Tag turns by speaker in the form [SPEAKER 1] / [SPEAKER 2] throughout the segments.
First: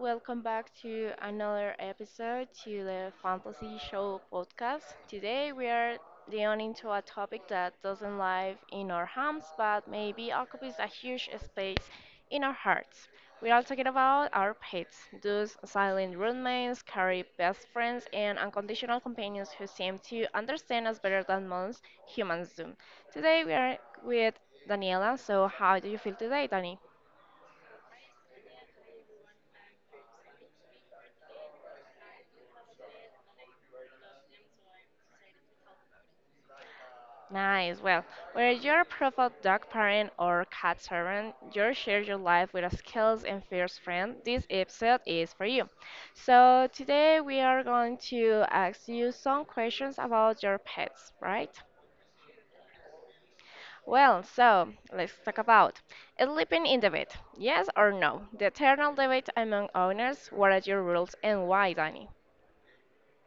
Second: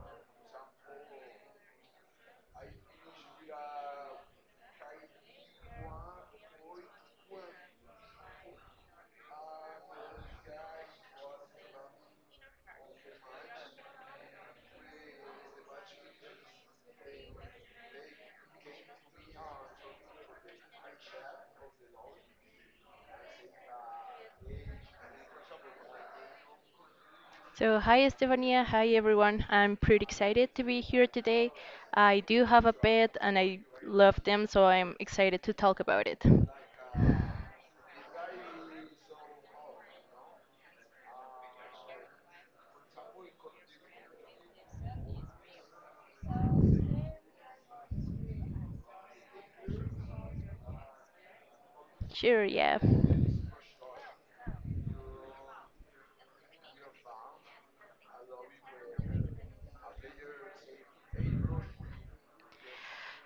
[SPEAKER 1] welcome back to another episode to the Fantasy Show podcast. Today we are delving into a topic that doesn't live in our homes but maybe occupies a huge space in our hearts. We are talking about our pets, those silent roommates, carry best friends, and unconditional companions who seem to understand us better than most humans do. Today we are with Daniela, so how do you feel today, Dani?
[SPEAKER 2] So, hi Estefania, hi everyone. I'm pretty excited to be here today. I do have a pet and I love them, so I'm excited to talk about it.
[SPEAKER 1] Nice. Well, whether you're a profile dog parent or cat servant, you share your life with a skills and fierce friend. This episode is for you. So today we are going to ask you some questions about your pets, right?
[SPEAKER 2] Sure, yeah.
[SPEAKER 1] Well, so let's talk about sleeping in the bed. Yes or no? The eternal debate among owners. What are your rules and why, Danny?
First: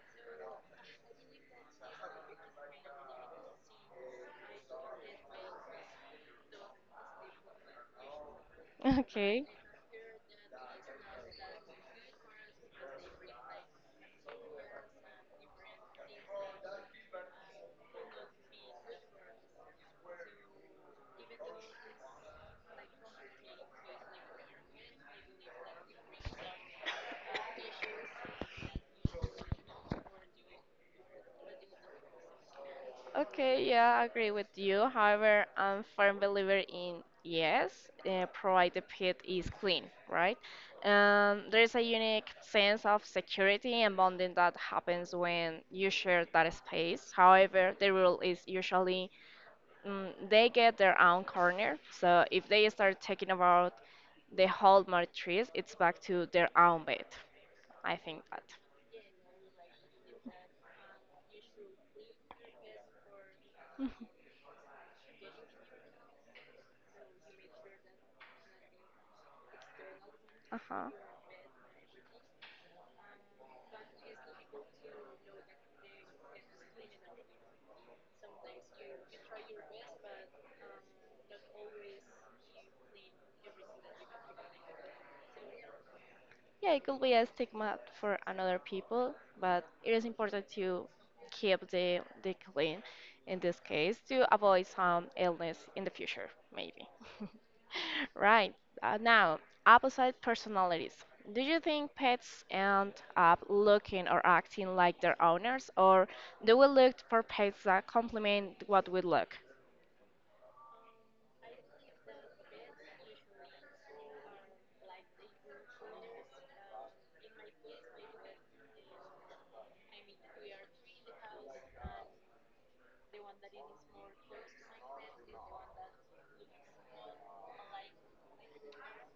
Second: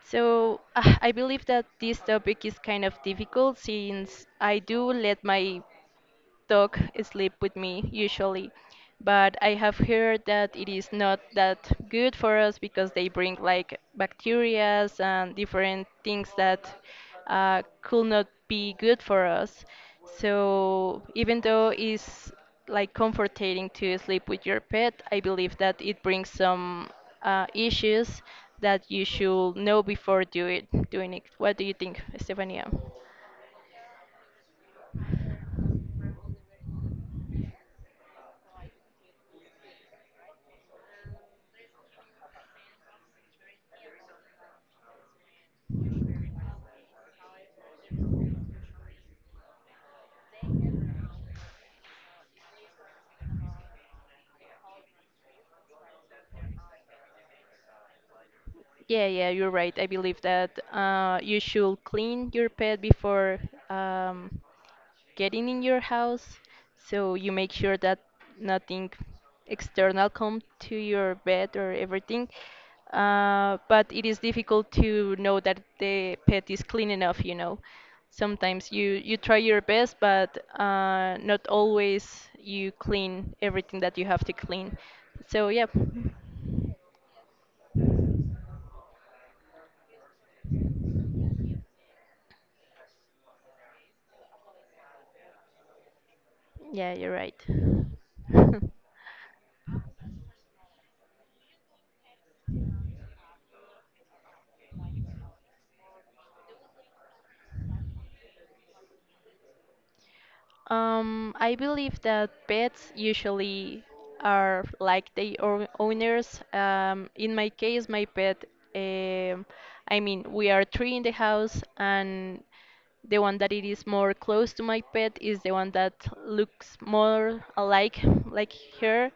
[SPEAKER 2] I believe that this topic is kind of difficult since I do let my dog sleep with me usually, but
[SPEAKER 1] Okay.
[SPEAKER 2] I have heard that it is not that good for us because they bring like bacterias and different things that could not be good for us. So even though it's like comforting to sleep with your pet, I believe that it brings some issues that you should know before doing it. What do you think, Stefania?
[SPEAKER 1] Okay, yeah, I agree with you. However, I'm firm believer in yes, provided the pit is clean, right? There's a unique sense of security and bonding that happens when you share that space. However, the rule is usually they get their own corner. So if they start talking about the whole matrix, it's back to their own bed. I think that.
[SPEAKER 2] Yeah, yeah, you're right. I believe that you should clean your pet before um, getting in your house, so you make sure that nothing external come to
[SPEAKER 1] Uh-huh.
[SPEAKER 2] your bed or everything. But it is difficult to know that the pet is clean enough, you know. Sometimes you try your best, but not always you clean everything that you have to clean. So yeah,
[SPEAKER 1] Yeah, it could be a stigma for another people, but it is important to keep the clean in this case to avoid some illness in the future, maybe.
[SPEAKER 2] yeah, you're right.
[SPEAKER 1] Right. Uh, now, opposite personalities. Do you think pets end up looking or acting like their owners, or do we look for pets that complement what we look?
[SPEAKER 2] I believe that pets usually are like the or owners. In my case, my pet, um I mean, we are three in the house, and the one that it is more close to my pet is the one that looks more alike like her.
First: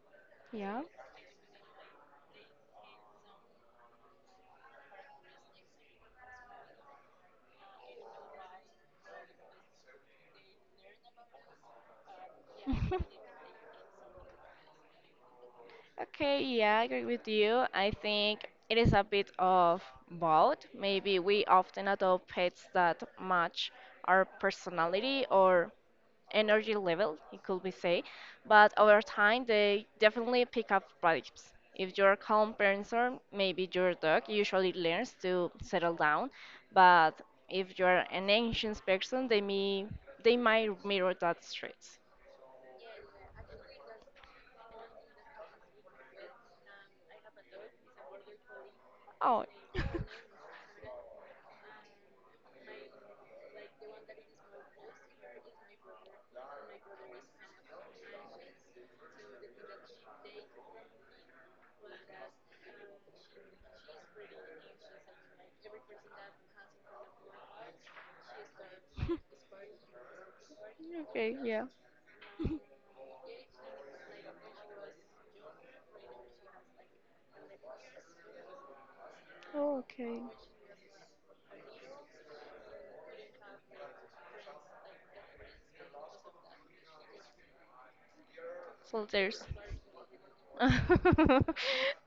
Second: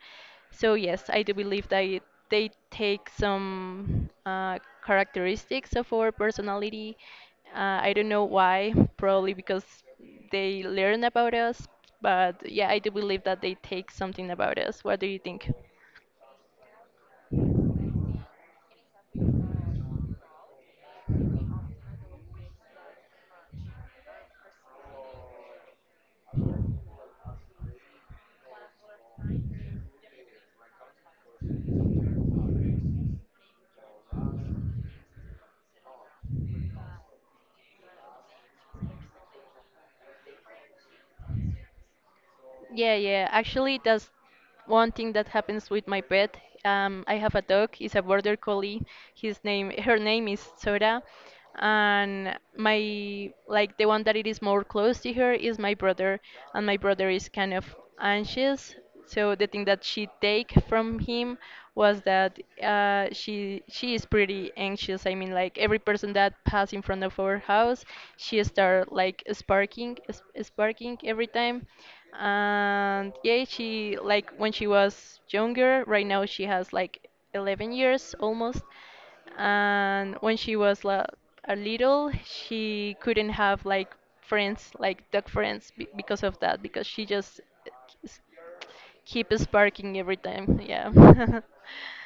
[SPEAKER 2] So
[SPEAKER 1] Yeah.
[SPEAKER 2] yes, I do believe that they take some characteristics of our personality. I don't know why, probably because they learn about us, but yeah, I do believe that they take something about us. What do you think?
[SPEAKER 1] Okay, yeah, I agree with you. I think it is a bit of both. Maybe we often adopt pets that match our personality or energy level, it could be say, but over time they definitely pick up vibes. If you're a calm person, maybe your dog usually learns to settle down, but if you're an anxious person, they might mirror that traits.
[SPEAKER 2] Yeah, yeah. Actually, that's one thing that happens with my pet. I have a dog. It's a border collie.
[SPEAKER 1] Oh,
[SPEAKER 2] Her name is Sora, and my like the one that it is more close to her is my brother, and my brother is kind of anxious. So the thing that she take from him was that she is pretty anxious. I mean, like every person that pass in front of our house, she start like sparking every
[SPEAKER 1] okay, yeah.
[SPEAKER 2] time, and yeah, she like when she was younger, right now she has like 11 years almost, and
[SPEAKER 1] Okay.
[SPEAKER 2] when she was la- a little, she couldn't have like friends like dog friends because of that, because she just s- keep
[SPEAKER 1] Soldiers.
[SPEAKER 2] sparking every time, yeah.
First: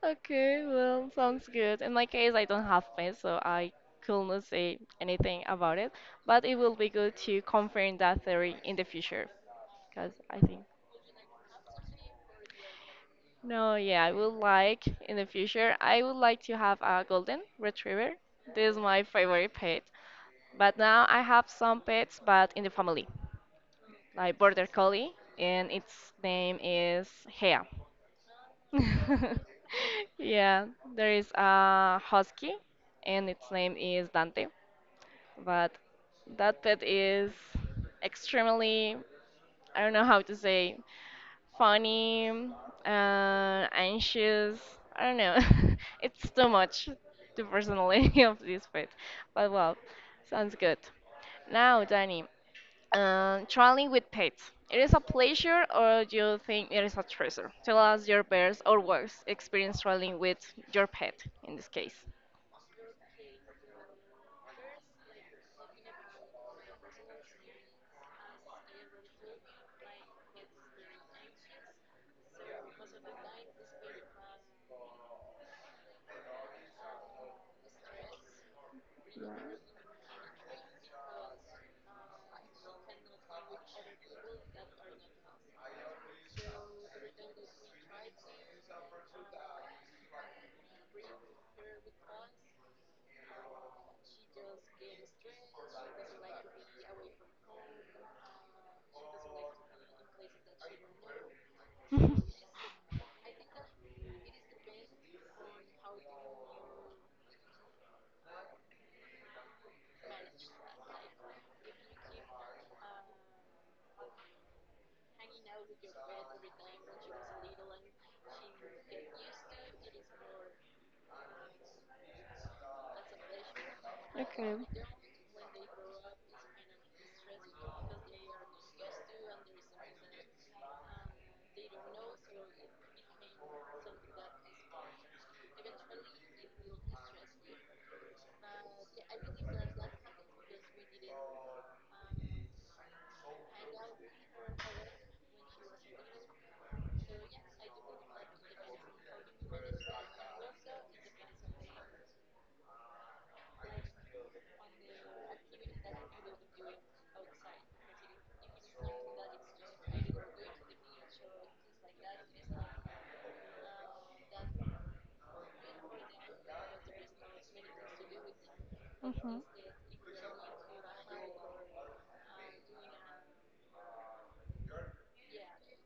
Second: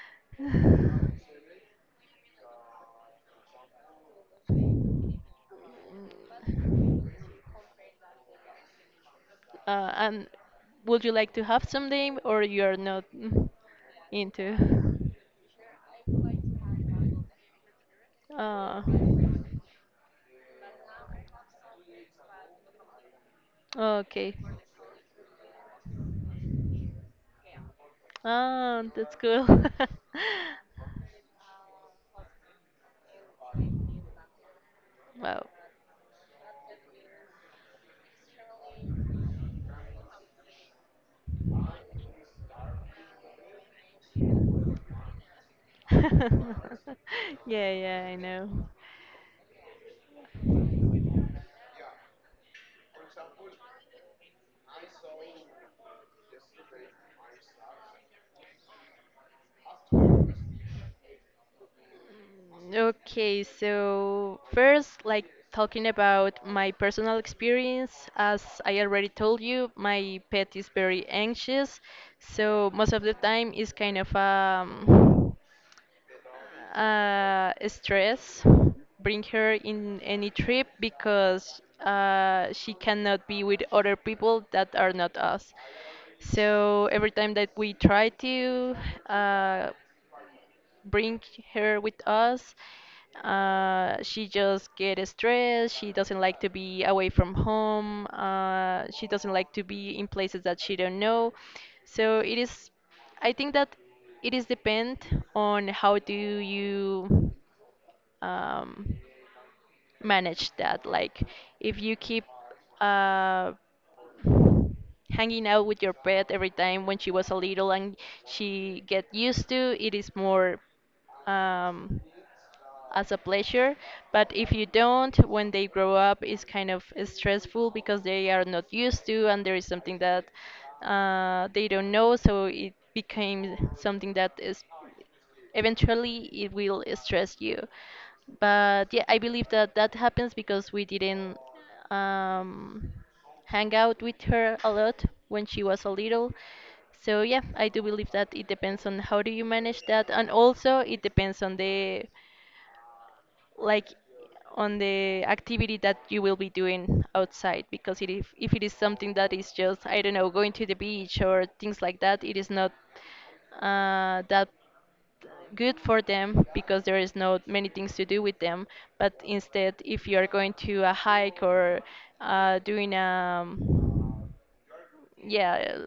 [SPEAKER 1] Okay, well, sounds good. In my case, I don't have pets, so I could not say anything about it, but it will be
[SPEAKER 2] Mm,
[SPEAKER 1] good to confirm that theory in the future, because
[SPEAKER 2] and
[SPEAKER 1] I think.
[SPEAKER 2] would you like to have someday, or you're not mm,
[SPEAKER 1] No, yeah, I would
[SPEAKER 2] into?
[SPEAKER 1] like in the future, I would like to have a golden retriever. This is
[SPEAKER 2] Uh,
[SPEAKER 1] my favorite pet. But now I have some pets, but in the family,
[SPEAKER 2] okay.
[SPEAKER 1] like border collie, and its name is Hea.
[SPEAKER 2] Ah, that's cool.
[SPEAKER 1] Yeah, there is a husky, and its name is Dante.
[SPEAKER 2] Wow.
[SPEAKER 1] But that pet is extremely, I don't know how to say, funny, anxious. I don't know. It's too much, the
[SPEAKER 2] Yeah, yeah, I
[SPEAKER 1] personality of
[SPEAKER 2] know.
[SPEAKER 1] this pet. But well, sounds good. Now, Danny, traveling with pets. It is a pleasure or you think it is a treasure? Tell us your best or worst experience traveling with your pet in this case.
[SPEAKER 2] Okay, so first, like talking about my personal experience, as I already told you, my pet is very anxious, so most of the time it's kind of stress bring her in any trip because she cannot be with other people that are not us. So every time that we try to uh, bring her with us. She just gets stressed. She doesn't like to be away from home. She doesn't like to be in places that she don't know. So I think that it is depend on how do you um, manage that. Like if you keep uh, hanging out with your pet every time when she was a little and she get used to it, is more um, as a pleasure, but if
[SPEAKER 1] Okay.
[SPEAKER 2] you don't, when they grow up, it's kind of stressful because they are not used to, and there is something that they don't know, so it became something that is, eventually it will stress you. But yeah, I believe that that happens because we didn't um, hang out with her a lot when she was a little. So yeah, I do believe that it depends on how do you manage that, and also it depends on the like on the activity that you will be doing outside, because if it is something that is just I don't know going to the beach or things like that, it is not that good for them because there is not many things to do with them. But
[SPEAKER 1] Mhm.
[SPEAKER 2] instead, if you are going to a hike or doing yeah,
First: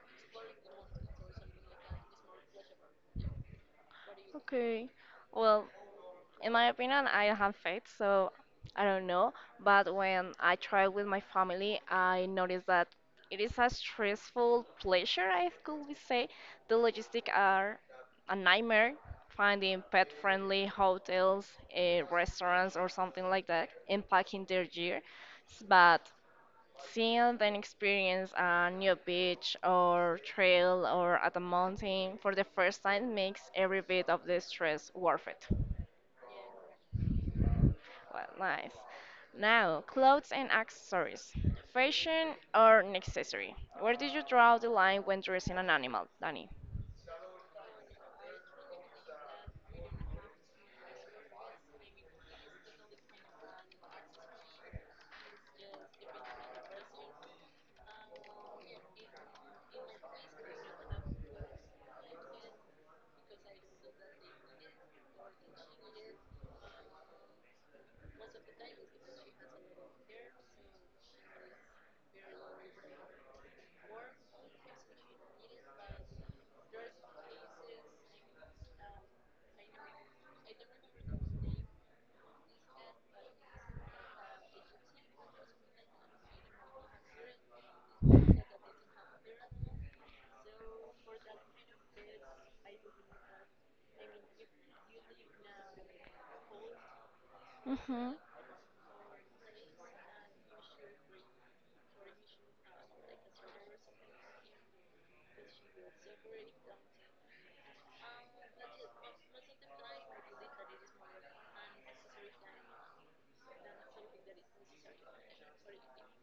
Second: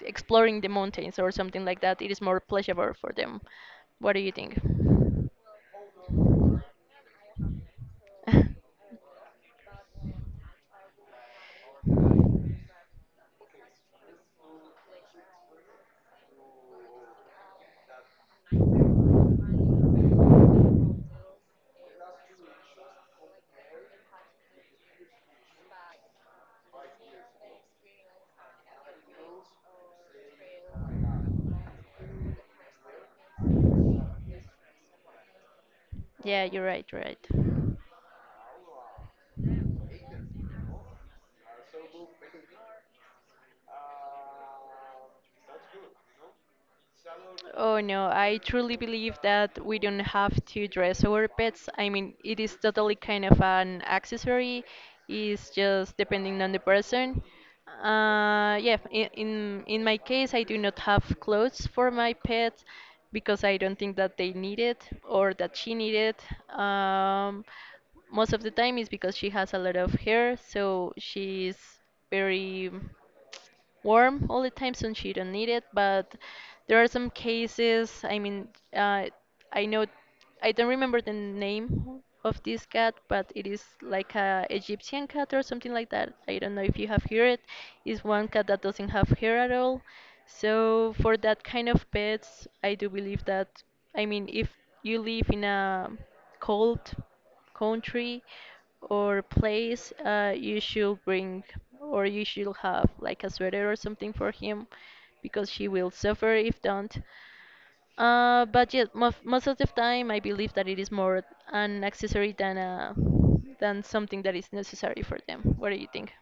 [SPEAKER 2] exploring the mountains or something like that, it is more pleasurable for them. What do you think?
[SPEAKER 1] Okay. Well, in my opinion, I don't have faith, so I don't know. But when I try with my family, I noticed that it is a stressful pleasure, I could be say. The logistics are a nightmare, finding pet-friendly hotels, restaurants, or something like that, and packing their gear. But seeing and experience a new beach or trail or at a mountain for the first time makes every bit of the stress worth it.
[SPEAKER 2] Yeah, you're right, you're right.
[SPEAKER 1] Well, nice. Now, clothes and accessories. Fashion or necessary? Where did you draw the line when dressing an animal, Danny?
[SPEAKER 2] Oh no, I truly believe that we don't have to dress our pets. I mean, it is totally kind of an accessory. It's just depending on the person. Yeah, in my case, I do not have clothes for my pet because I don't think that they need it or that she need it. Um, most of the time is because she has a lot of hair, so she's very warm all the time, so she don't need it. But there are some cases. I mean, uh, I know I don't remember the name of this cat, but it is like a Egyptian cat or something like that. I don't know if you have heard it. It's one cat that doesn't have hair at all. So for that kind of pets, I do believe that, I mean, if you live in a cold
[SPEAKER 1] Hmm.
[SPEAKER 2] country or place, you should bring or you should have like a sweater or something for him because she will suffer if don't. But yes, mo most of the time, I believe that it is more an accessory than than something that is necessary for them. What do you think?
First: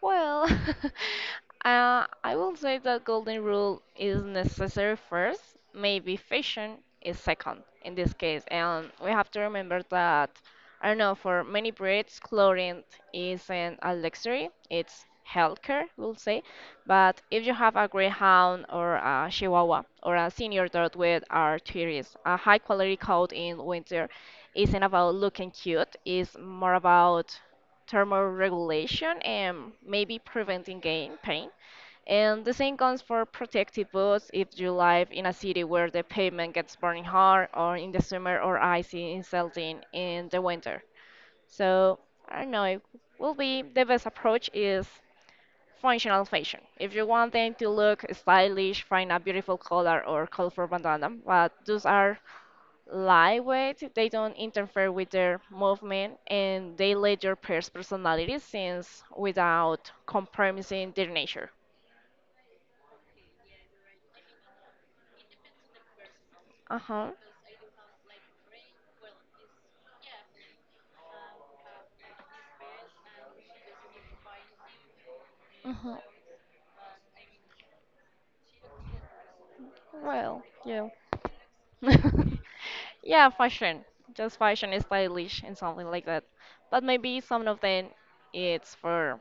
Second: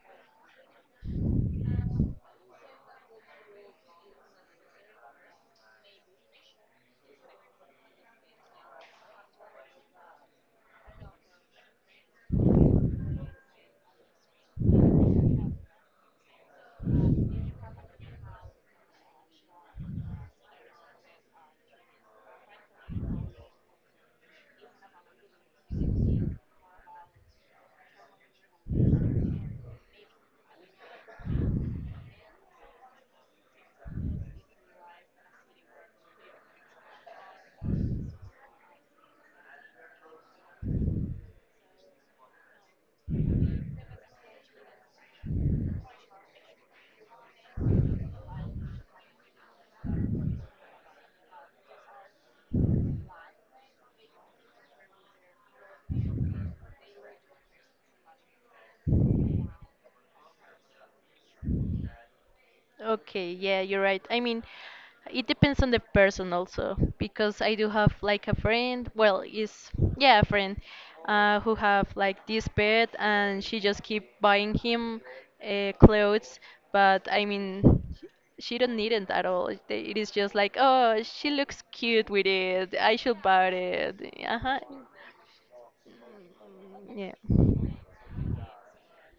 [SPEAKER 1] Well, I will say that golden rule is necessary first, maybe fashion is second in this case. And we have to remember that, I don't know, for many Brits, clothing isn't a luxury, it's healthcare, we'll say. But if you have a greyhound or a chihuahua or a senior dog with arthritis, a high quality coat in winter isn't about looking cute, it's more about thermoregulation and maybe preventing gain pain. And the same goes for protective boots if you live in a city where the pavement gets burning hard or in the summer or icy insulting in the winter. So I don't know, it will be the best approach is functional fashion. If you want them to look stylish, find a beautiful color or colorful bandana, but those are lightweight, they don't interfere with their movement, and they let your pair's personality since without compromising their nature.
[SPEAKER 2] Okay, yeah, you're right. I mean, it depends on the person also
[SPEAKER 1] Uh huh.
[SPEAKER 2] because I do have like a friend, well, is yeah, a friend who have like this pet, and she just keep buying him
[SPEAKER 1] Uh huh.
[SPEAKER 2] clothes, but I mean, she don't need it at all. It is just
[SPEAKER 1] Well,
[SPEAKER 2] like,
[SPEAKER 1] yeah.
[SPEAKER 2] oh, she looks cute with it. I should
[SPEAKER 1] Yeah,
[SPEAKER 2] buy
[SPEAKER 1] fashion.
[SPEAKER 2] it.
[SPEAKER 1] Just
[SPEAKER 2] Uh-huh.
[SPEAKER 1] fashion is stylish and something like that. But
[SPEAKER 2] Yeah.
[SPEAKER 1] maybe some of them it's for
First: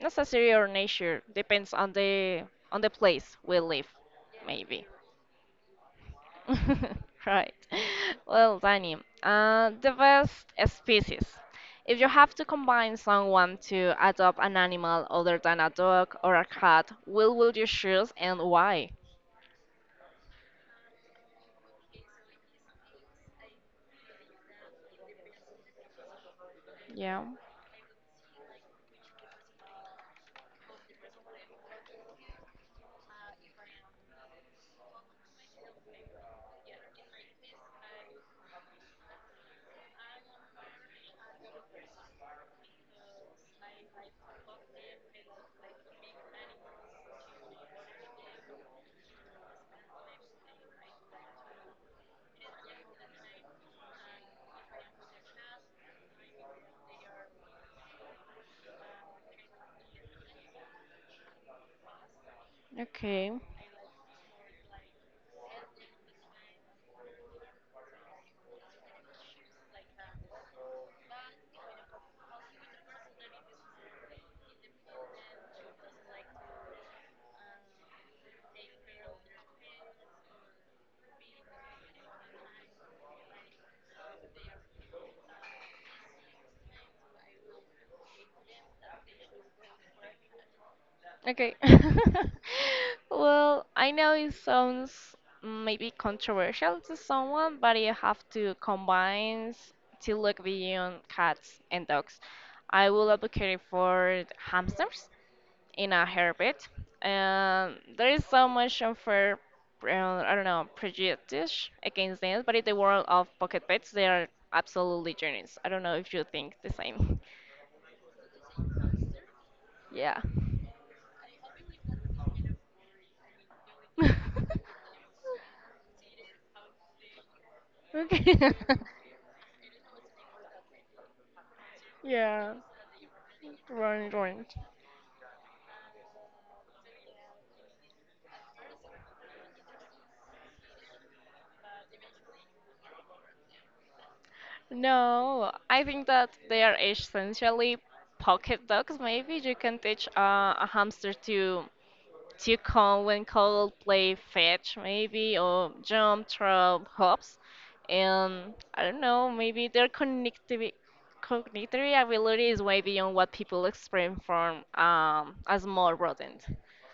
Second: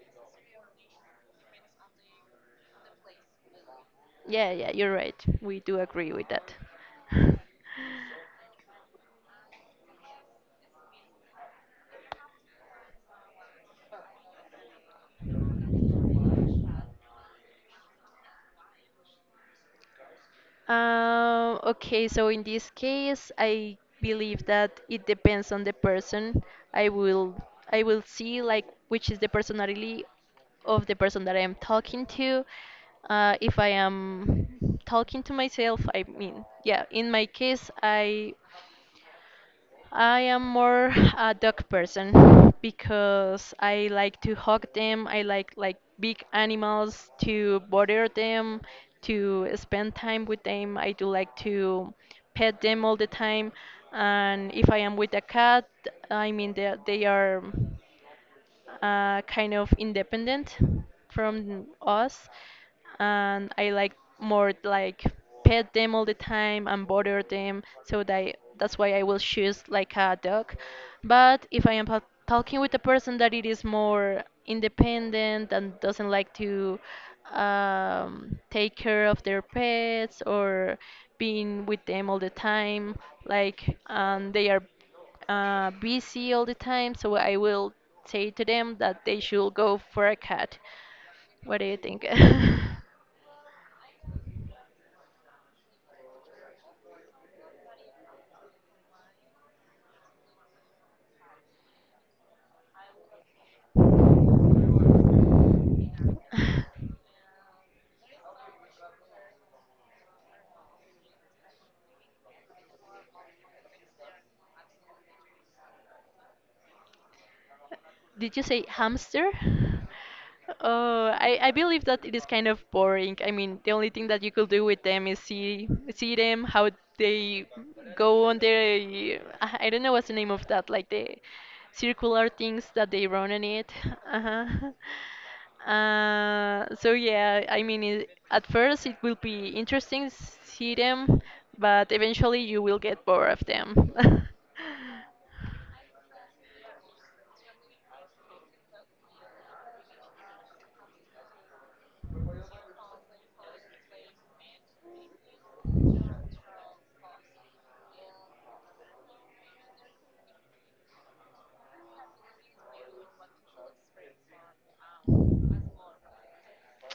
[SPEAKER 1] necessary or nature. Depends on the place we live,
[SPEAKER 2] Yeah, yeah,
[SPEAKER 1] maybe.
[SPEAKER 2] you're right. We do agree with that.
[SPEAKER 1] Right. Well, Danny, the best species. If you have to combine someone to adopt an animal other than a dog or a cat, will would you choose and why?
[SPEAKER 2] Okay, so in this case, I believe that it depends on the person. I
[SPEAKER 1] Yeah.
[SPEAKER 2] will I will see like which is the personality of the person that I am talking to. If I am talking to myself, I mean, yeah, in my case, I am more a dog person because I like to hug them. I like big animals to bother them, to spend time with them. I do like to pet them all the time. And if I am with a cat, I mean they are kind of independent from us,
[SPEAKER 1] Okay.
[SPEAKER 2] and I like more like pet them all the time and bother them. So that's why I will choose like a dog. But if I am talking with a person that it is more independent and doesn't like to take care of their pets or being with them all the time, like they are busy all the time, so I will say to them that they should go for a cat.
[SPEAKER 1] Okay.
[SPEAKER 2] What do you think?
[SPEAKER 1] Well, I know it sounds maybe controversial to someone, but you have to combine to look beyond cats and dogs. I will advocate for hamsters in a herbit. There is so much unfair, I don't know, prejudice against them, but in the world of pocket pets, they are absolutely genius. I don't know if you think the same.
[SPEAKER 2] Did you say hamster?
[SPEAKER 1] Yeah.
[SPEAKER 2] Oh, I believe that it is kind of boring. I mean, the only thing that you could do with them is see them how they go on
[SPEAKER 1] Okay.
[SPEAKER 2] their I don't know what's the name of that, like the circular
[SPEAKER 1] Yeah.
[SPEAKER 2] things that they run on it.
[SPEAKER 1] Right, right.
[SPEAKER 2] Uh-huh. So yeah, I mean, it, at first it will be interesting see them, but eventually you will get bored of them.
[SPEAKER 1] No, I think that they are essentially pocket dogs. Maybe you can teach a hamster to call when called, play fetch, maybe, or jump, throw, hops, and I don't know. Maybe their cognitive ability is way beyond what people experience from a small rodent.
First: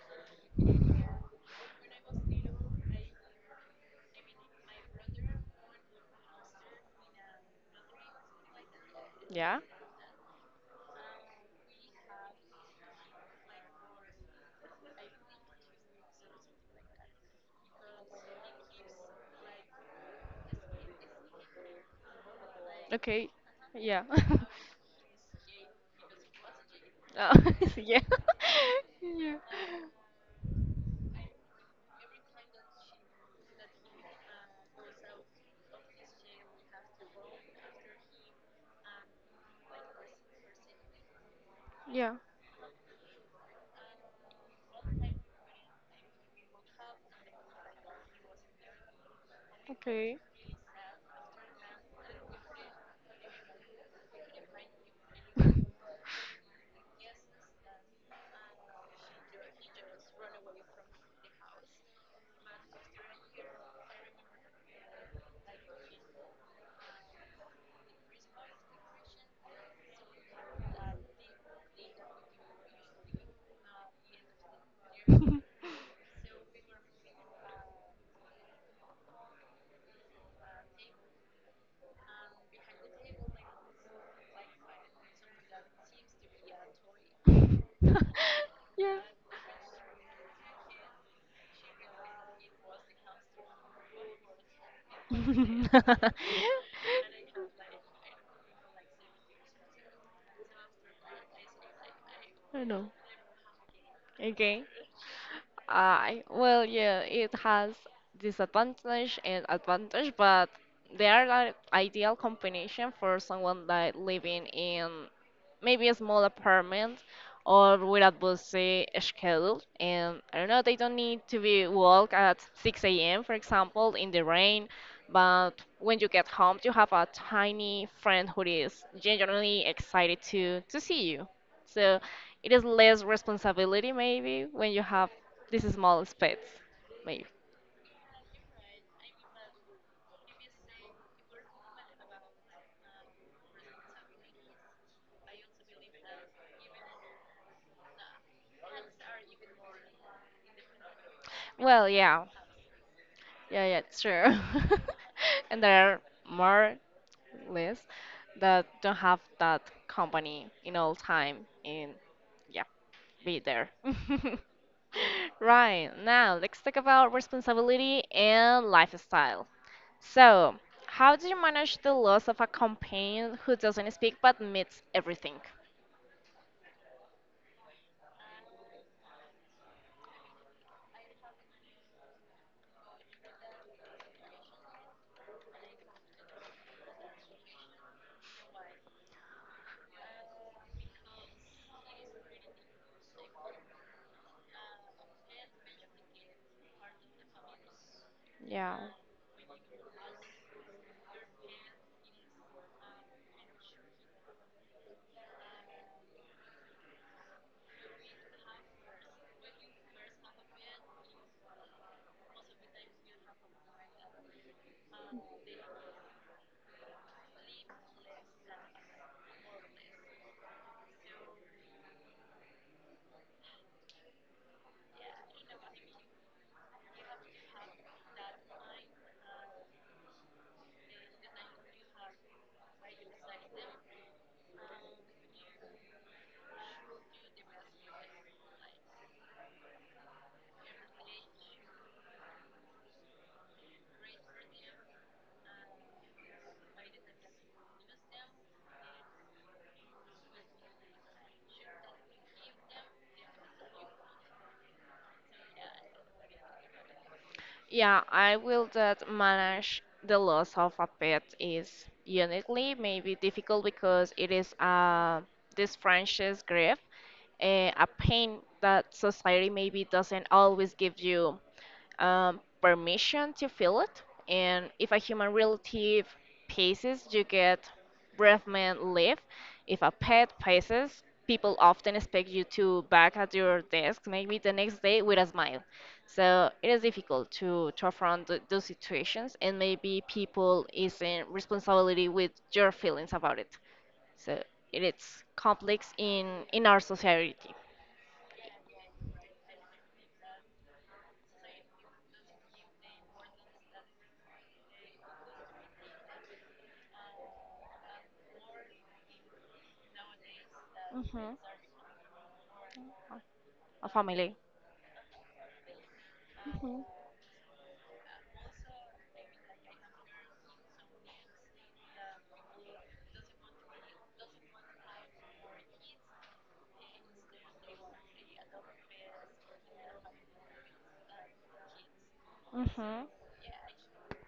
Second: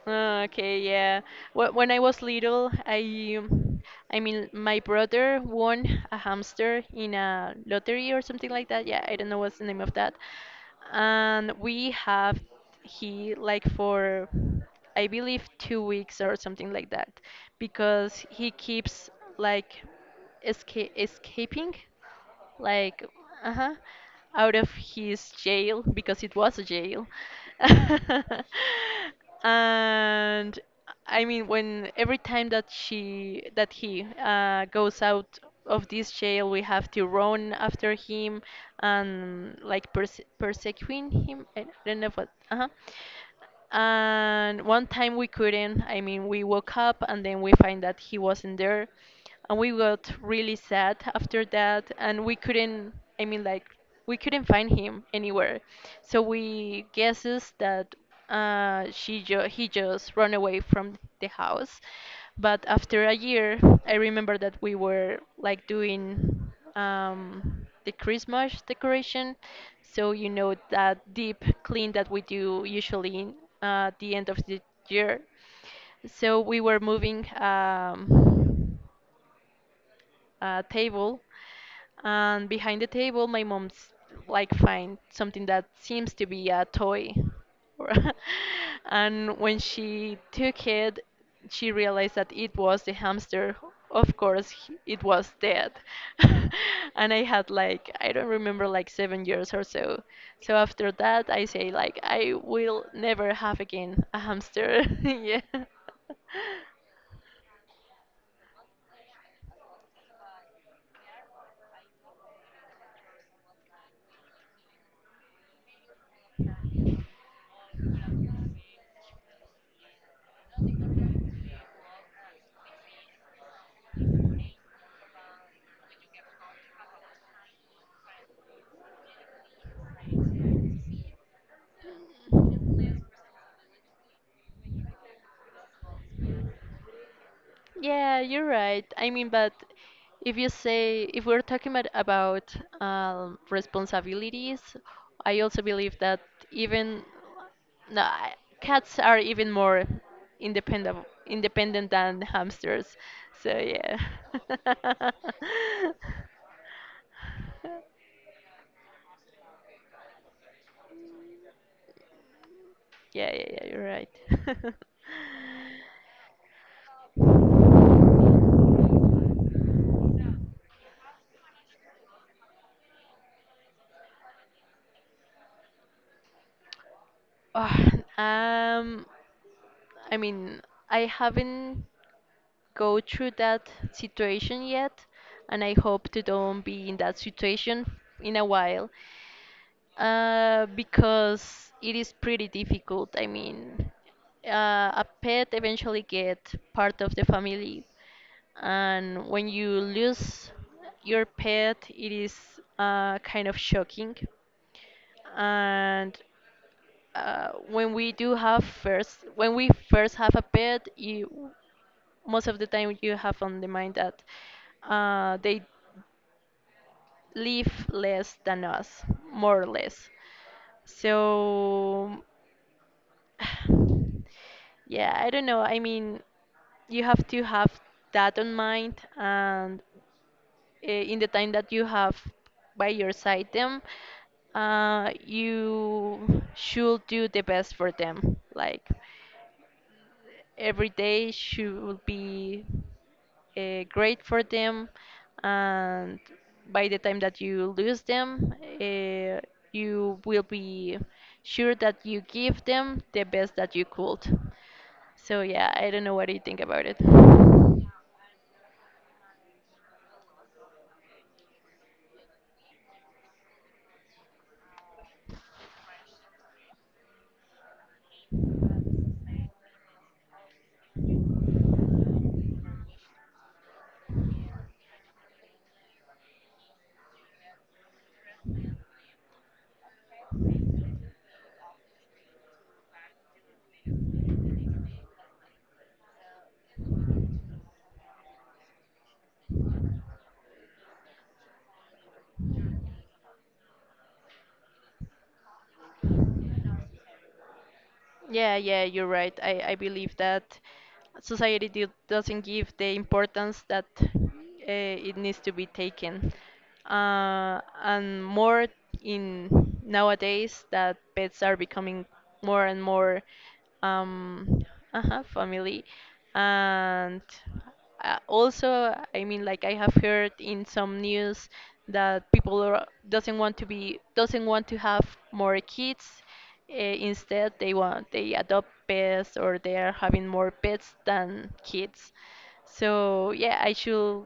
[SPEAKER 2] Ah, okay, yeah. When I was little, I mean, my brother won a hamster in a lottery or something like that. Yeah, I don't know what's
[SPEAKER 1] Yeah.
[SPEAKER 2] the name of that. And we have he like for, I believe, 2 weeks or something like that, because he keeps like escaping like
[SPEAKER 1] Okay.
[SPEAKER 2] uh-huh,
[SPEAKER 1] Yeah.
[SPEAKER 2] out of his jail because it was a jail.
[SPEAKER 1] Oh, yeah. Yeah.
[SPEAKER 2] And I mean, when every time that she that he goes out of this jail, we have to run after him and like persecuting him. I don't know
[SPEAKER 1] Yeah.
[SPEAKER 2] what. Uh-huh. And one time we couldn't. I mean, we woke up and then we find that he wasn't there. And we got
[SPEAKER 1] Okay.
[SPEAKER 2] really sad after that. And we couldn't, I mean, like, we couldn't find him anywhere. So we guesses that he just run away from the house. But after a year, I remember that we were like doing the Christmas decoration. So you know that deep clean that we do usually the end of the year. So we were moving a table, and behind the table, my mom's like find something that seems to be a toy. or-
[SPEAKER 1] Yeah.
[SPEAKER 2] and when she took it, she realized that it was the hamster. Of course, it was dead. and I had like, I don't remember, like 7 years or so. So after that, I say, like, I
[SPEAKER 1] I
[SPEAKER 2] will
[SPEAKER 1] know.
[SPEAKER 2] never have again a
[SPEAKER 1] Okay.
[SPEAKER 2] hamster. yeah.
[SPEAKER 1] I well, yeah, it has disadvantage and advantage, but they are like ideal combination for someone like living in maybe a small apartment or with a busy schedule. And I don't know, they don't need to be walk at 6 a.m. for example in the rain. But when you get home, you have a tiny friend who is genuinely excited to see you. So it is less responsibility maybe when you have this is small space, maybe.
[SPEAKER 2] Yeah, you're right. I mean, but if you say if we're talking about responsibilities, I also believe that even no, I- cats are even more independent
[SPEAKER 1] Well,
[SPEAKER 2] independent than
[SPEAKER 1] yeah,
[SPEAKER 2] hamsters. So
[SPEAKER 1] yeah, yeah,
[SPEAKER 2] yeah.
[SPEAKER 1] sure. And there are more lists that don't have that company in all time and yeah,
[SPEAKER 2] Yeah,
[SPEAKER 1] be
[SPEAKER 2] yeah, yeah,
[SPEAKER 1] there.
[SPEAKER 2] you're right.
[SPEAKER 1] Right, now let's talk about responsibility and lifestyle. So, how do you manage the loss of a companion who doesn't speak but meets everything?
[SPEAKER 2] Oh, um, I mean, I haven't. Go through that situation yet, and I hope to don't be in that situation in a while, because it is pretty difficult. I mean, a pet eventually get part of the family,
[SPEAKER 1] Yeah.
[SPEAKER 2] and when you lose your pet, it is kind of shocking, and when we do have first when we first have a pet you most of the time you have on the mind that they live less than us more or less so yeah I don't know. I mean, you have to have that on mind and in the time that you have by your side them you should do the best for them like every day should be great for them and by the time that you lose them uh, you will be sure that you give them the best that you could so yeah, I don't know, what do you think about it?
[SPEAKER 1] Yeah, I will that manage the loss of a pet is uniquely maybe difficult because it is this French's grief, a pain that society maybe doesn't always give you permission to feel it. And if a human relative passes, you get breath mint leave. If a pet passes, people often expect you to back at your desk maybe the next day with a smile. So it is difficult to affront those situations, and maybe people isn't responsibility with your feelings about it. So it is complex in our society.
[SPEAKER 2] Yeah, yeah, you're right. I believe that society doesn't give the importance that it needs to be taken. And more in nowadays that
[SPEAKER 1] Hmm.
[SPEAKER 2] pets are becoming more and more
[SPEAKER 1] A family.
[SPEAKER 2] um, family.
[SPEAKER 1] Hmm.
[SPEAKER 2] And also, I mean, like I have heard in some news that doesn't want to be doesn't want to have more kids uh, instead, they want they adopt pets or they are having more pets than kids.
[SPEAKER 1] Hmm.
[SPEAKER 2] So yeah,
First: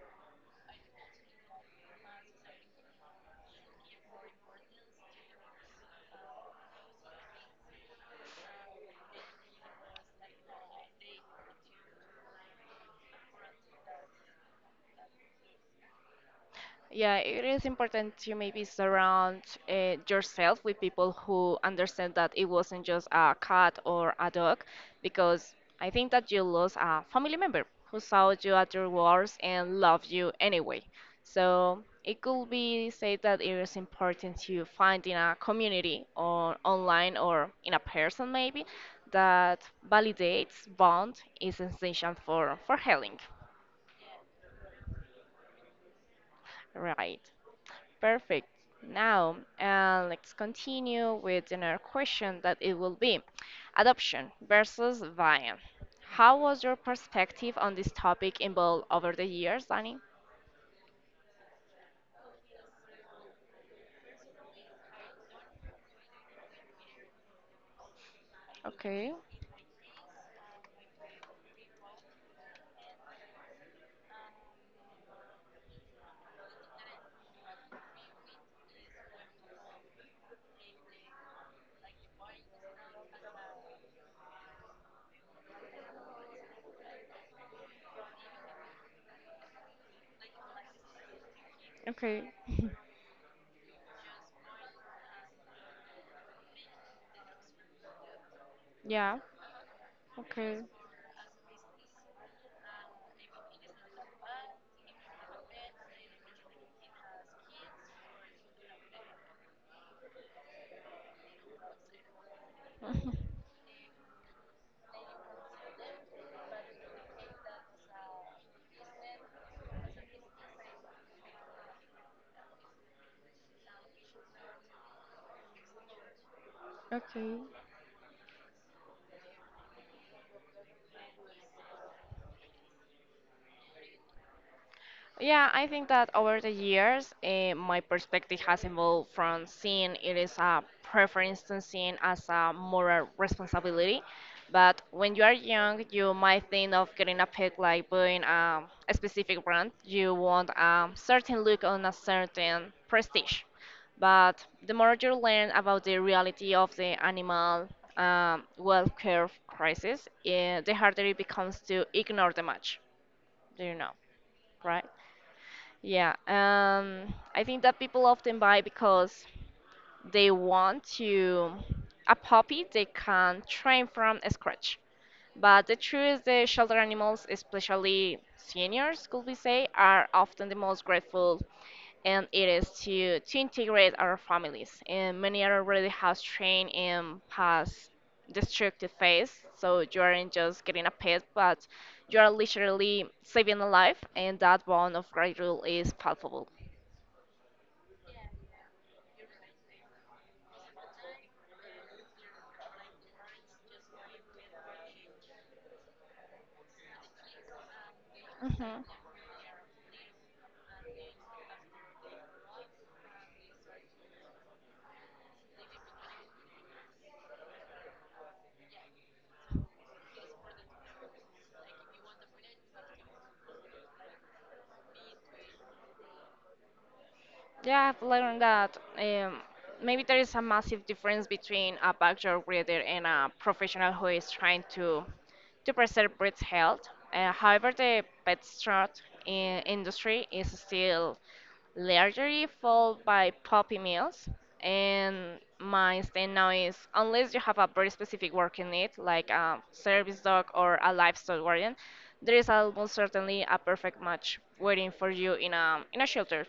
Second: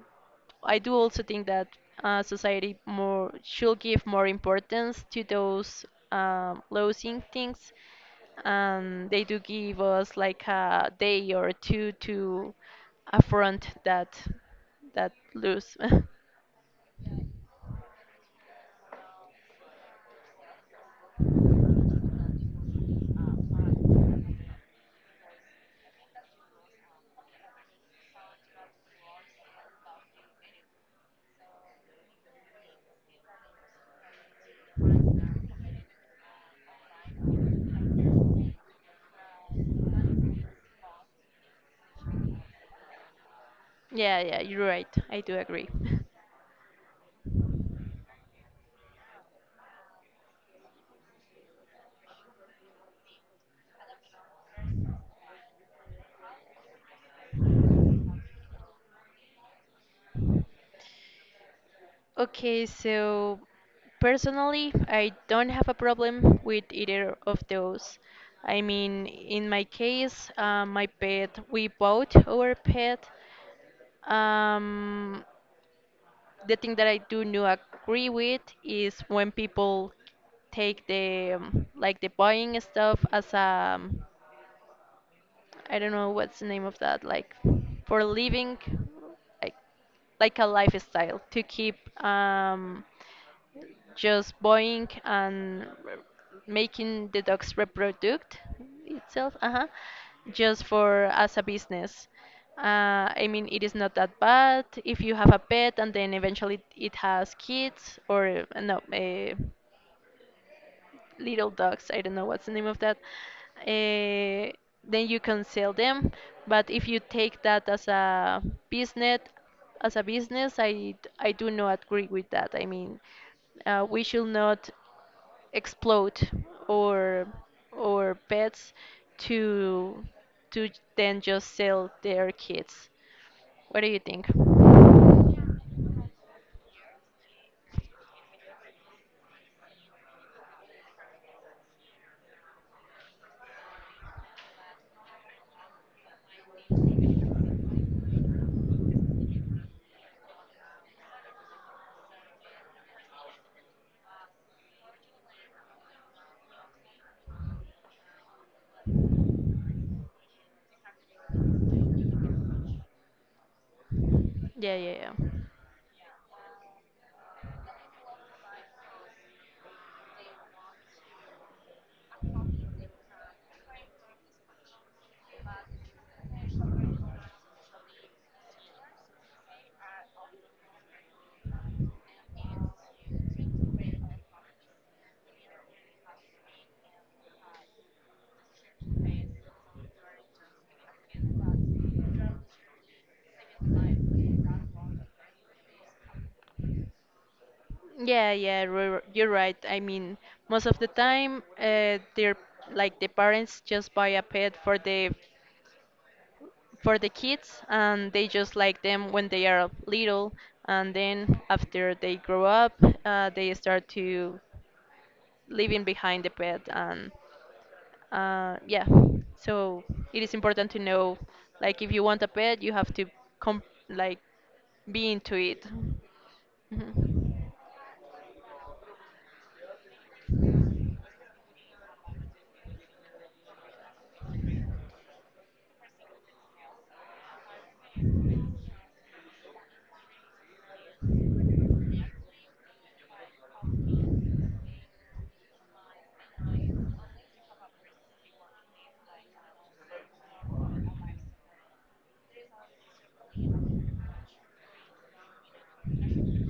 [SPEAKER 2] I do also think that society more should give more importance to those low instincts, and they do give us like a day or two to affront that loose.
[SPEAKER 1] Yeah, it is important to maybe surround yourself with people who understand that it wasn't just a cat or a dog, because I think that you lost a family member who saw you at your worst and loved you anyway. So it could be said that it is important to find in a community or online or in a person maybe that validates bond is essential for healing.
[SPEAKER 2] Yeah, yeah, you're right. I do agree.
[SPEAKER 1] Right. Perfect. Now, let's continue with another question that it will be adoption versus buying. How was your perspective on this topic involved over the years, Danny?
[SPEAKER 2] Okay, so personally, I don't have a problem with either of those. I mean,
[SPEAKER 1] Okay.
[SPEAKER 2] in my case, my pet, we bought our pet. Um, the thing that I do not agree with is when people take the like the buying stuff as a I don't know what's the name of that like for living like like a lifestyle to keep
[SPEAKER 1] Okay.
[SPEAKER 2] um just buying and making the dogs reproduce
[SPEAKER 1] Yeah.
[SPEAKER 2] itself uh-huh, just
[SPEAKER 1] Okay.
[SPEAKER 2] for as a business I mean it is not that bad if you have a pet and then eventually it has kids or little dogs I don't know what's the name of that uh, then you can sell them but if you take that business as a business I do not agree with that I mean we should not explode or
[SPEAKER 1] Okay.
[SPEAKER 2] or pets to to then just sell their kids. What do you think?
[SPEAKER 1] Yeah, I think that over the years, my perspective has evolved from seeing it as a preference to seeing as a moral responsibility. But when you are young, you might think of getting a pet like buying a specific brand. You want a certain look on a certain prestige. But the more you learn about the reality of the animal welfare crisis, the harder it becomes to ignore the match. Do you know,
[SPEAKER 2] Yeah,
[SPEAKER 1] right?
[SPEAKER 2] yeah, yeah.
[SPEAKER 1] Yeah, I think that people often buy because they want to a puppy they can train from scratch. But the truth is, the shelter animals, especially seniors, could we say, are often the most grateful, and it is to integrate our families. And many are already has trained in past destructive phase, so you aren't just getting a pet, but you are literally saving a life, and that bond of gratitude is palpable.
[SPEAKER 2] Yeah, yeah, you're right. I mean, most of the time, they're like the parents just buy a pet for the kids, and they just like
[SPEAKER 1] Hmm.
[SPEAKER 2] them when they are little, and then after they grow up, they start to leaving behind the pet, and yeah so it is important to know like if you want a pet you have to com- like be into it. Mhm.
[SPEAKER 1] Yeah, I've learned that maybe there is a massive difference between a backyard breeder and a professional who is trying to preserve breed health. However, the pet strut in industry is still largely followed by puppy mills, and my stand now is unless you have a very specific working need, like a service dog or a livestock guardian, there is almost certainly a perfect match waiting for you in a shelter.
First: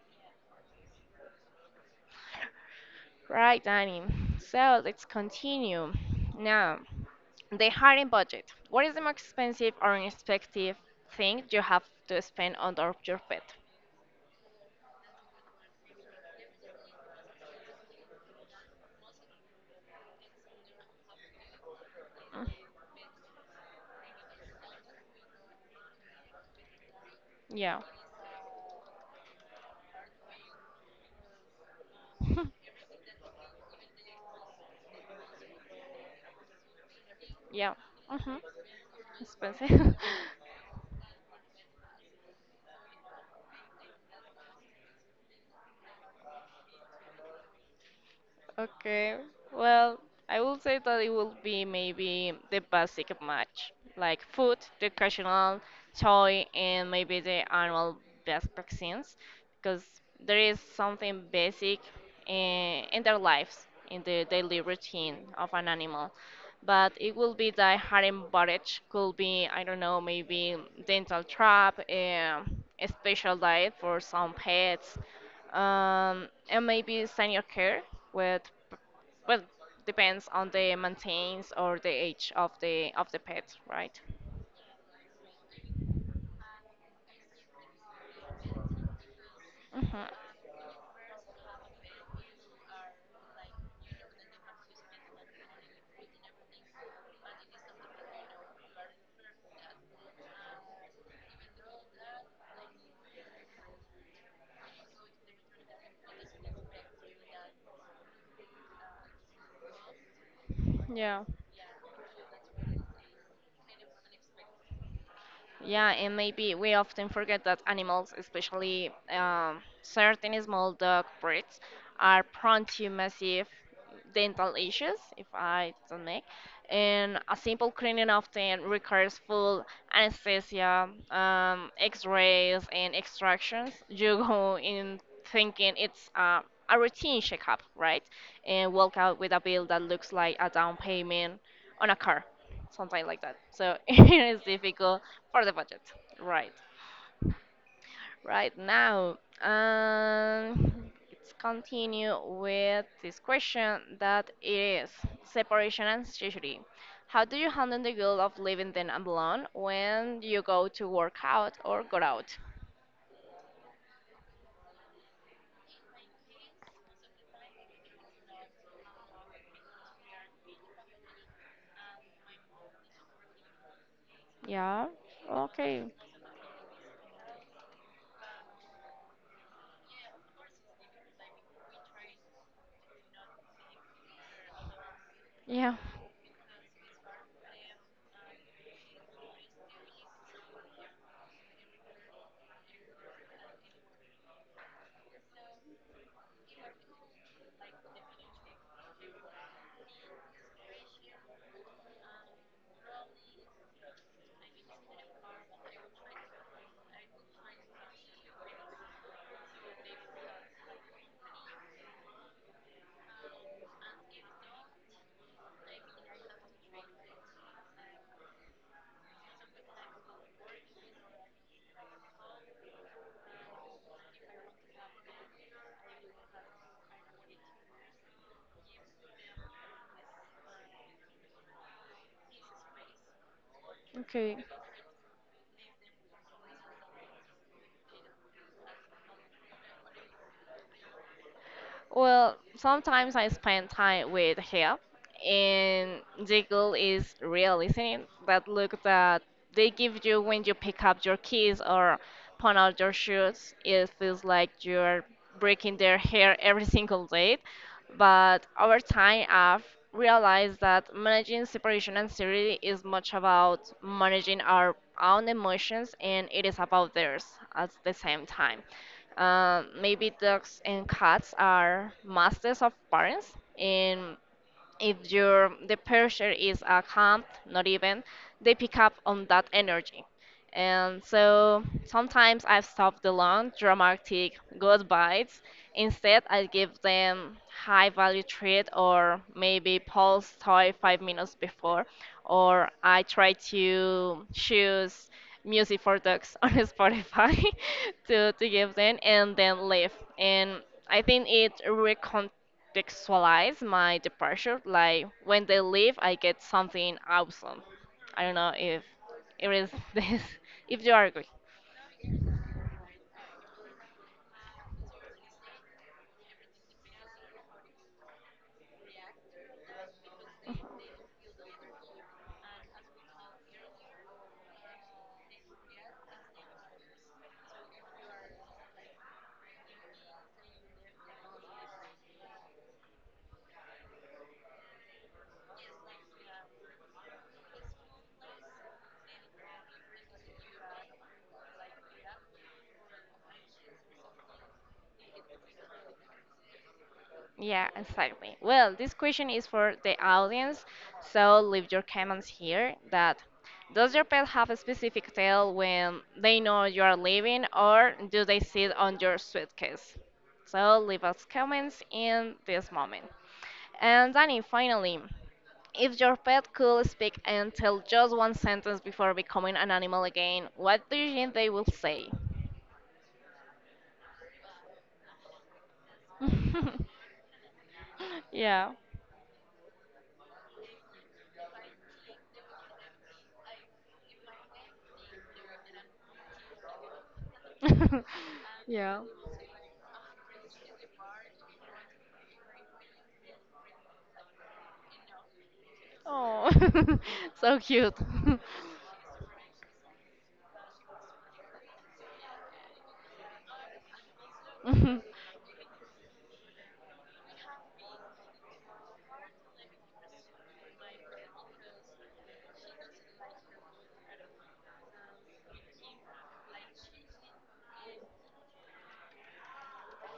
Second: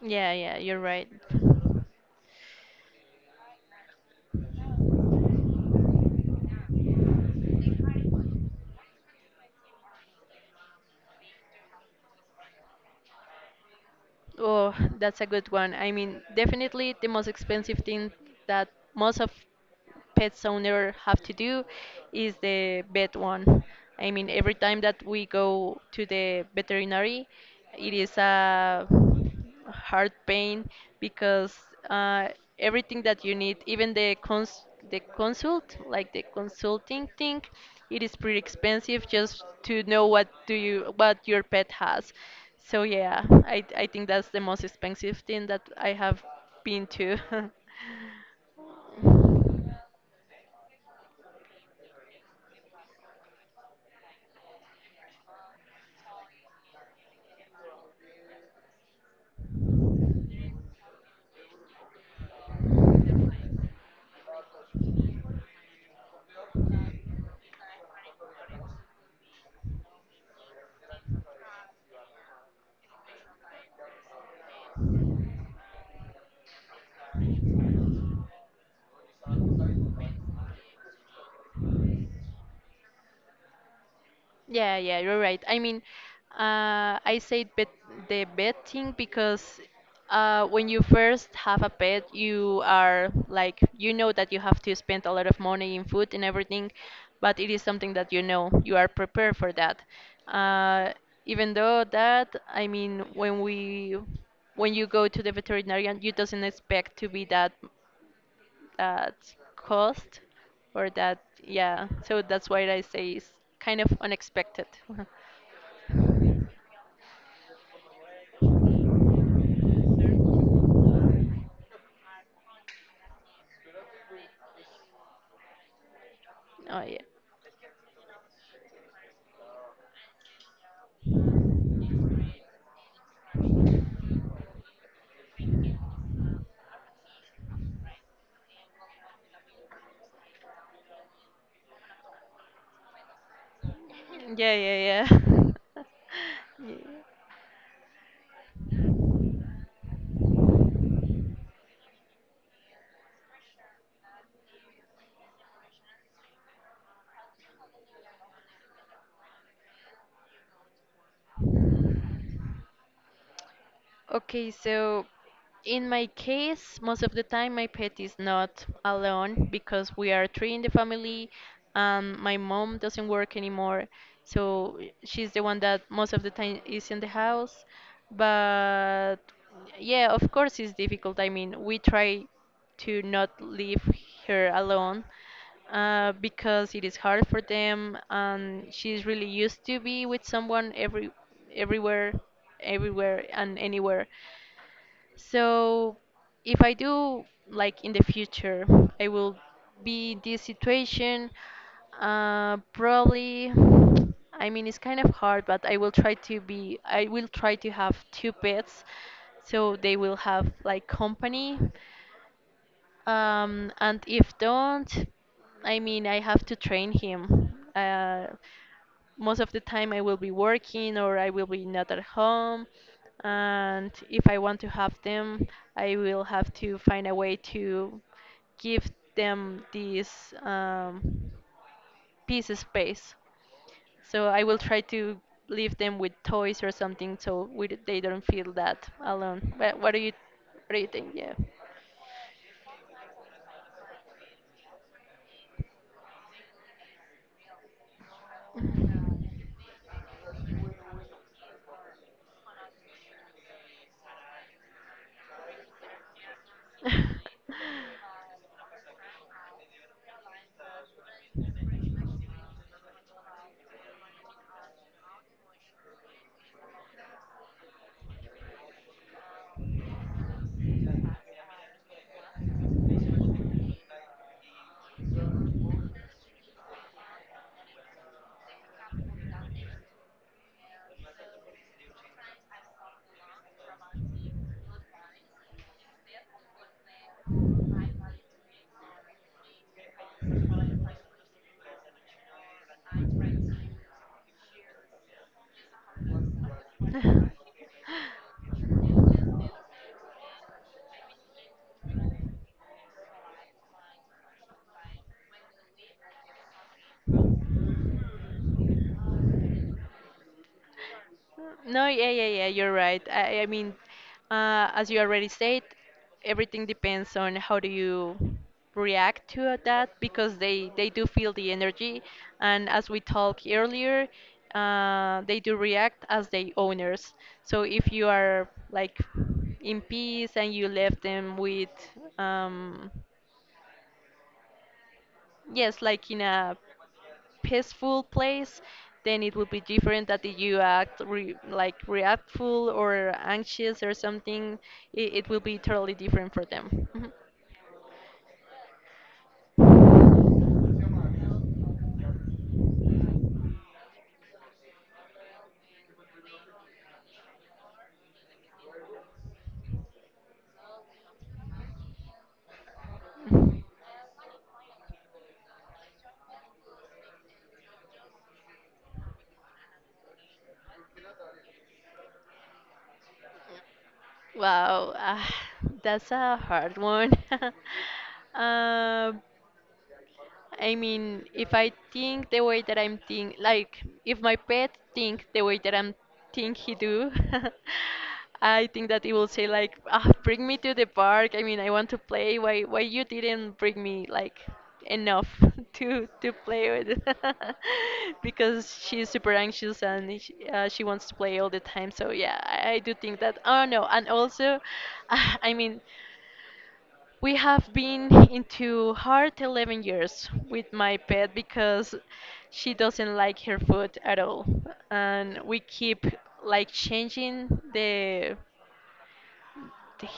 [SPEAKER 2] Yeah, yeah, you're right.
[SPEAKER 1] Right, Danny. So let's continue. Now, the hiring budget. What is the most expensive or unexpected thing you have to spend on top your pet?
[SPEAKER 2] Oh, that's a good one. I mean definitely the most expensive thing that most of pets owner have to do is
[SPEAKER 1] Mm,
[SPEAKER 2] the vet one. I mean, every time that we go to the veterinary,
[SPEAKER 1] yeah.
[SPEAKER 2] it is a heart pain because uh, everything that you need, even the consult, like the consulting thing,
[SPEAKER 1] Yeah.
[SPEAKER 2] it is
[SPEAKER 1] hmm
[SPEAKER 2] pretty expensive just to
[SPEAKER 1] Expensive.
[SPEAKER 2] know what do you what your pet has. So yeah, I think that's the most expensive thing that I have been to.
[SPEAKER 1] Okay. Well, I will say that it will be maybe the basic match, like food, the recreational, toy, and maybe the annual best vaccines, because there is something basic in their lives, in the daily routine of an animal, but it will be that harem budget could be, I don't know, maybe dental trap, a special diet for some pets, and maybe senior care with, well, depends on the maintenance or the age of the pet, right?
[SPEAKER 2] Yeah, yeah, you're right. I mean, I say bet the pet thing because
[SPEAKER 1] Hmm.
[SPEAKER 2] when you first have a pet, you are like you know that you have to spend a lot of money in food and everything, but it is something that you know you are prepared for that. Uh, Even though that, I mean, when you go to the veterinarian, you doesn't expect to be that that cost or that
[SPEAKER 1] yeah
[SPEAKER 2] yeah so that's why I say it's kind of unexpected. Oh
[SPEAKER 1] Yeah, and maybe we often forget that animals, especially certain small dog breeds, are prone to massive dental issues, if I don't make.
[SPEAKER 2] yeah,
[SPEAKER 1] And a simple cleaning often requires full anesthesia, x-rays, and extractions. You go in thinking it's a routine checkup, right? And walk out with a bill that looks like a down payment on a car, something like that. So it is
[SPEAKER 2] yeah, yeah,
[SPEAKER 1] difficult
[SPEAKER 2] yeah.
[SPEAKER 1] for the budget. Right.
[SPEAKER 2] Yeah.
[SPEAKER 1] Right now, let's continue with this question that it is separation and anxiety. How do you handle the guilt of living then alone when you go to work out or go out?
[SPEAKER 2] Okay, so in my case, most of the time my pet is not alone because we are three in the family and my mom doesn't work anymore. So
[SPEAKER 1] Yeah,
[SPEAKER 2] she's the one that
[SPEAKER 1] okay.
[SPEAKER 2] most of the time is in the house. But yeah, of course it's difficult. I mean, we try to not leave her alone
[SPEAKER 1] Yeah,
[SPEAKER 2] because it is hard for them and she's really used to be with someone everywhere everywhere and anywhere. So if I do like in the future, I will be in this situation. Probably, I mean, it's kind of hard, but I will try to be. I will try to have two pets, so they will have like company and if don't, I mean, I have to train him. Most of the time I will be working or I will be not at home. And if I want to have them, I will have to find a way to give them this piece space. So
[SPEAKER 1] okay.
[SPEAKER 2] I will try to leave them with toys or something so they don't feel that alone. But what do you think? Yeah.
[SPEAKER 1] Well, sometimes I spend time with her, and the goal is real is listening. That look that they give you when you pick up your keys or pawn out your shoes, it feels like you're breaking their hair every single day. But over time, I've realized that managing separation anxiety is much about managing our own emotions and it is about theirs at the same time. Maybe dogs and cats are masters of parents, and if your the pressure is a calm, not even, they pick up on that energy. And so sometimes I stop the long, dramatic goodbyes. Instead, I give them high value treat or maybe pause toy 5 minutes before, or I try to choose music for dogs on Spotify to give them and then leave. And I think it recontextualizes my departure. Like when they leave, I get something awesome. I don't know if it is this, if you agree.
[SPEAKER 2] No, yeah, yeah, yeah, you're right. I mean, as you already said, everything depends on how do you react to that because they do feel the energy, and as we talked earlier, they do react as they owners. So if you are like in peace and you left them with um, yes, like in a peaceful place, then it would be different that if you act like reactful or anxious or something, it will be totally different for them. Mhm.
[SPEAKER 1] Yeah, exactly. Well, this question is for the audience, so leave your comments here that does your pet have a specific tail when they know you are leaving or do they sit on your suitcase? So leave us comments in this moment. And Danny, finally, if your pet could speak and tell just one sentence before becoming an animal again, what do you think they will say?
[SPEAKER 2] Wow, ah, that's a hard one.
[SPEAKER 1] Yeah.
[SPEAKER 2] uh, I mean, if I think the way that I'm think, like if my pet think the way that I'm think he do, I think
[SPEAKER 1] Yeah.
[SPEAKER 2] that he will say like, ah, bring me to the park. I mean, I want to play. Why you didn't bring me like enough to
[SPEAKER 1] Oh,
[SPEAKER 2] play with?
[SPEAKER 1] so cute.
[SPEAKER 2] Because she's super anxious and she wants to play all the time. So yeah, I do think that. Oh no, and also, I mean, we have been into hard 11 years with my pet because she doesn't like her food at all. And we keep like changing the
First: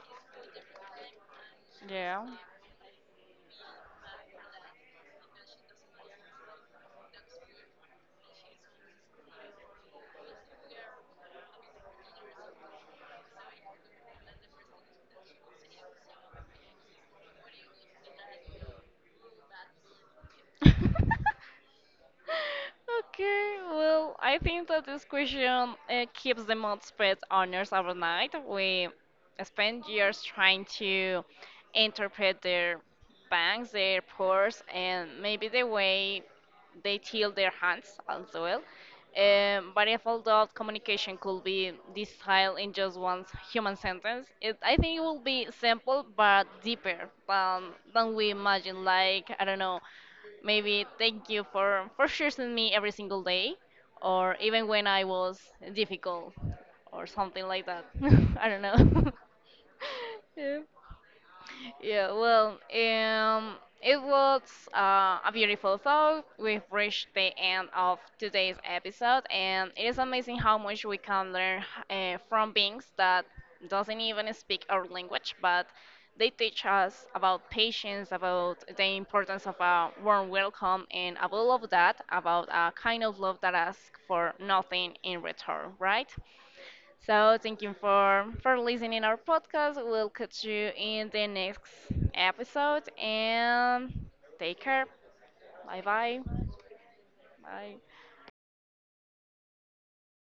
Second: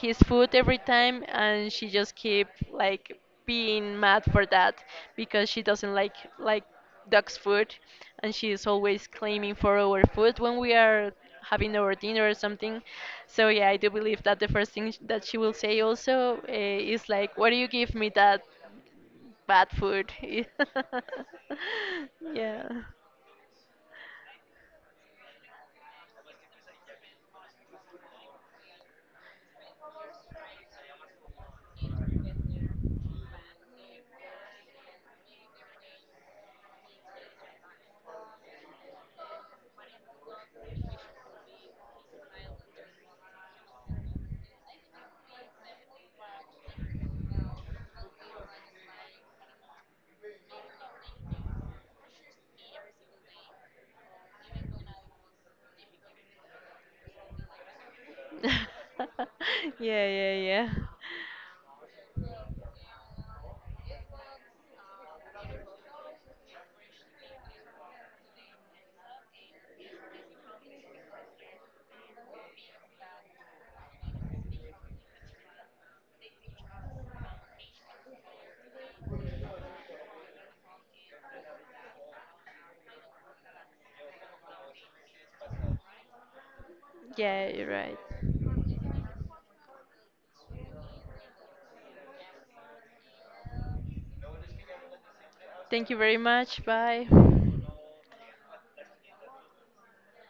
[SPEAKER 2] his food every time and she just
[SPEAKER 1] Yeah.
[SPEAKER 2] keep like being mad for that because she doesn't like dog's food and she is always claiming for our food when we are having our dinner or something so yeah I do believe that the first thing that she will say also is like why do you give me that bad food. Yeah.
[SPEAKER 1] Okay, well, I think that this question keeps the mod spread owners overnight. We spend years trying to interpret their bangs, their pores, and maybe the way they tilt their hands as well. But if all that communication could be distilled in just one human sentence, it, I think it will be simple but deeper than we imagine. Like, I don't know, maybe thank you for choosing me every single day, or even when I was difficult, or something like that. I don't know.
[SPEAKER 2] Yeah, yeah,
[SPEAKER 1] Yeah.
[SPEAKER 2] yeah,
[SPEAKER 1] Yeah, well, it was a beautiful thought. We've reached the end of today's episode, and it is amazing how much we can learn from beings that doesn't even speak our language, but they teach us about patience, about the importance of a warm welcome, and above all of that, about a kind of love that asks for nothing in return, right? So
[SPEAKER 2] yeah,
[SPEAKER 1] thank
[SPEAKER 2] you're
[SPEAKER 1] you
[SPEAKER 2] right.
[SPEAKER 1] for listening our podcast. We'll catch you in the next episode and take care. Bye
[SPEAKER 2] Thank you very
[SPEAKER 1] bye.
[SPEAKER 2] much. Bye.
[SPEAKER 1] Bye.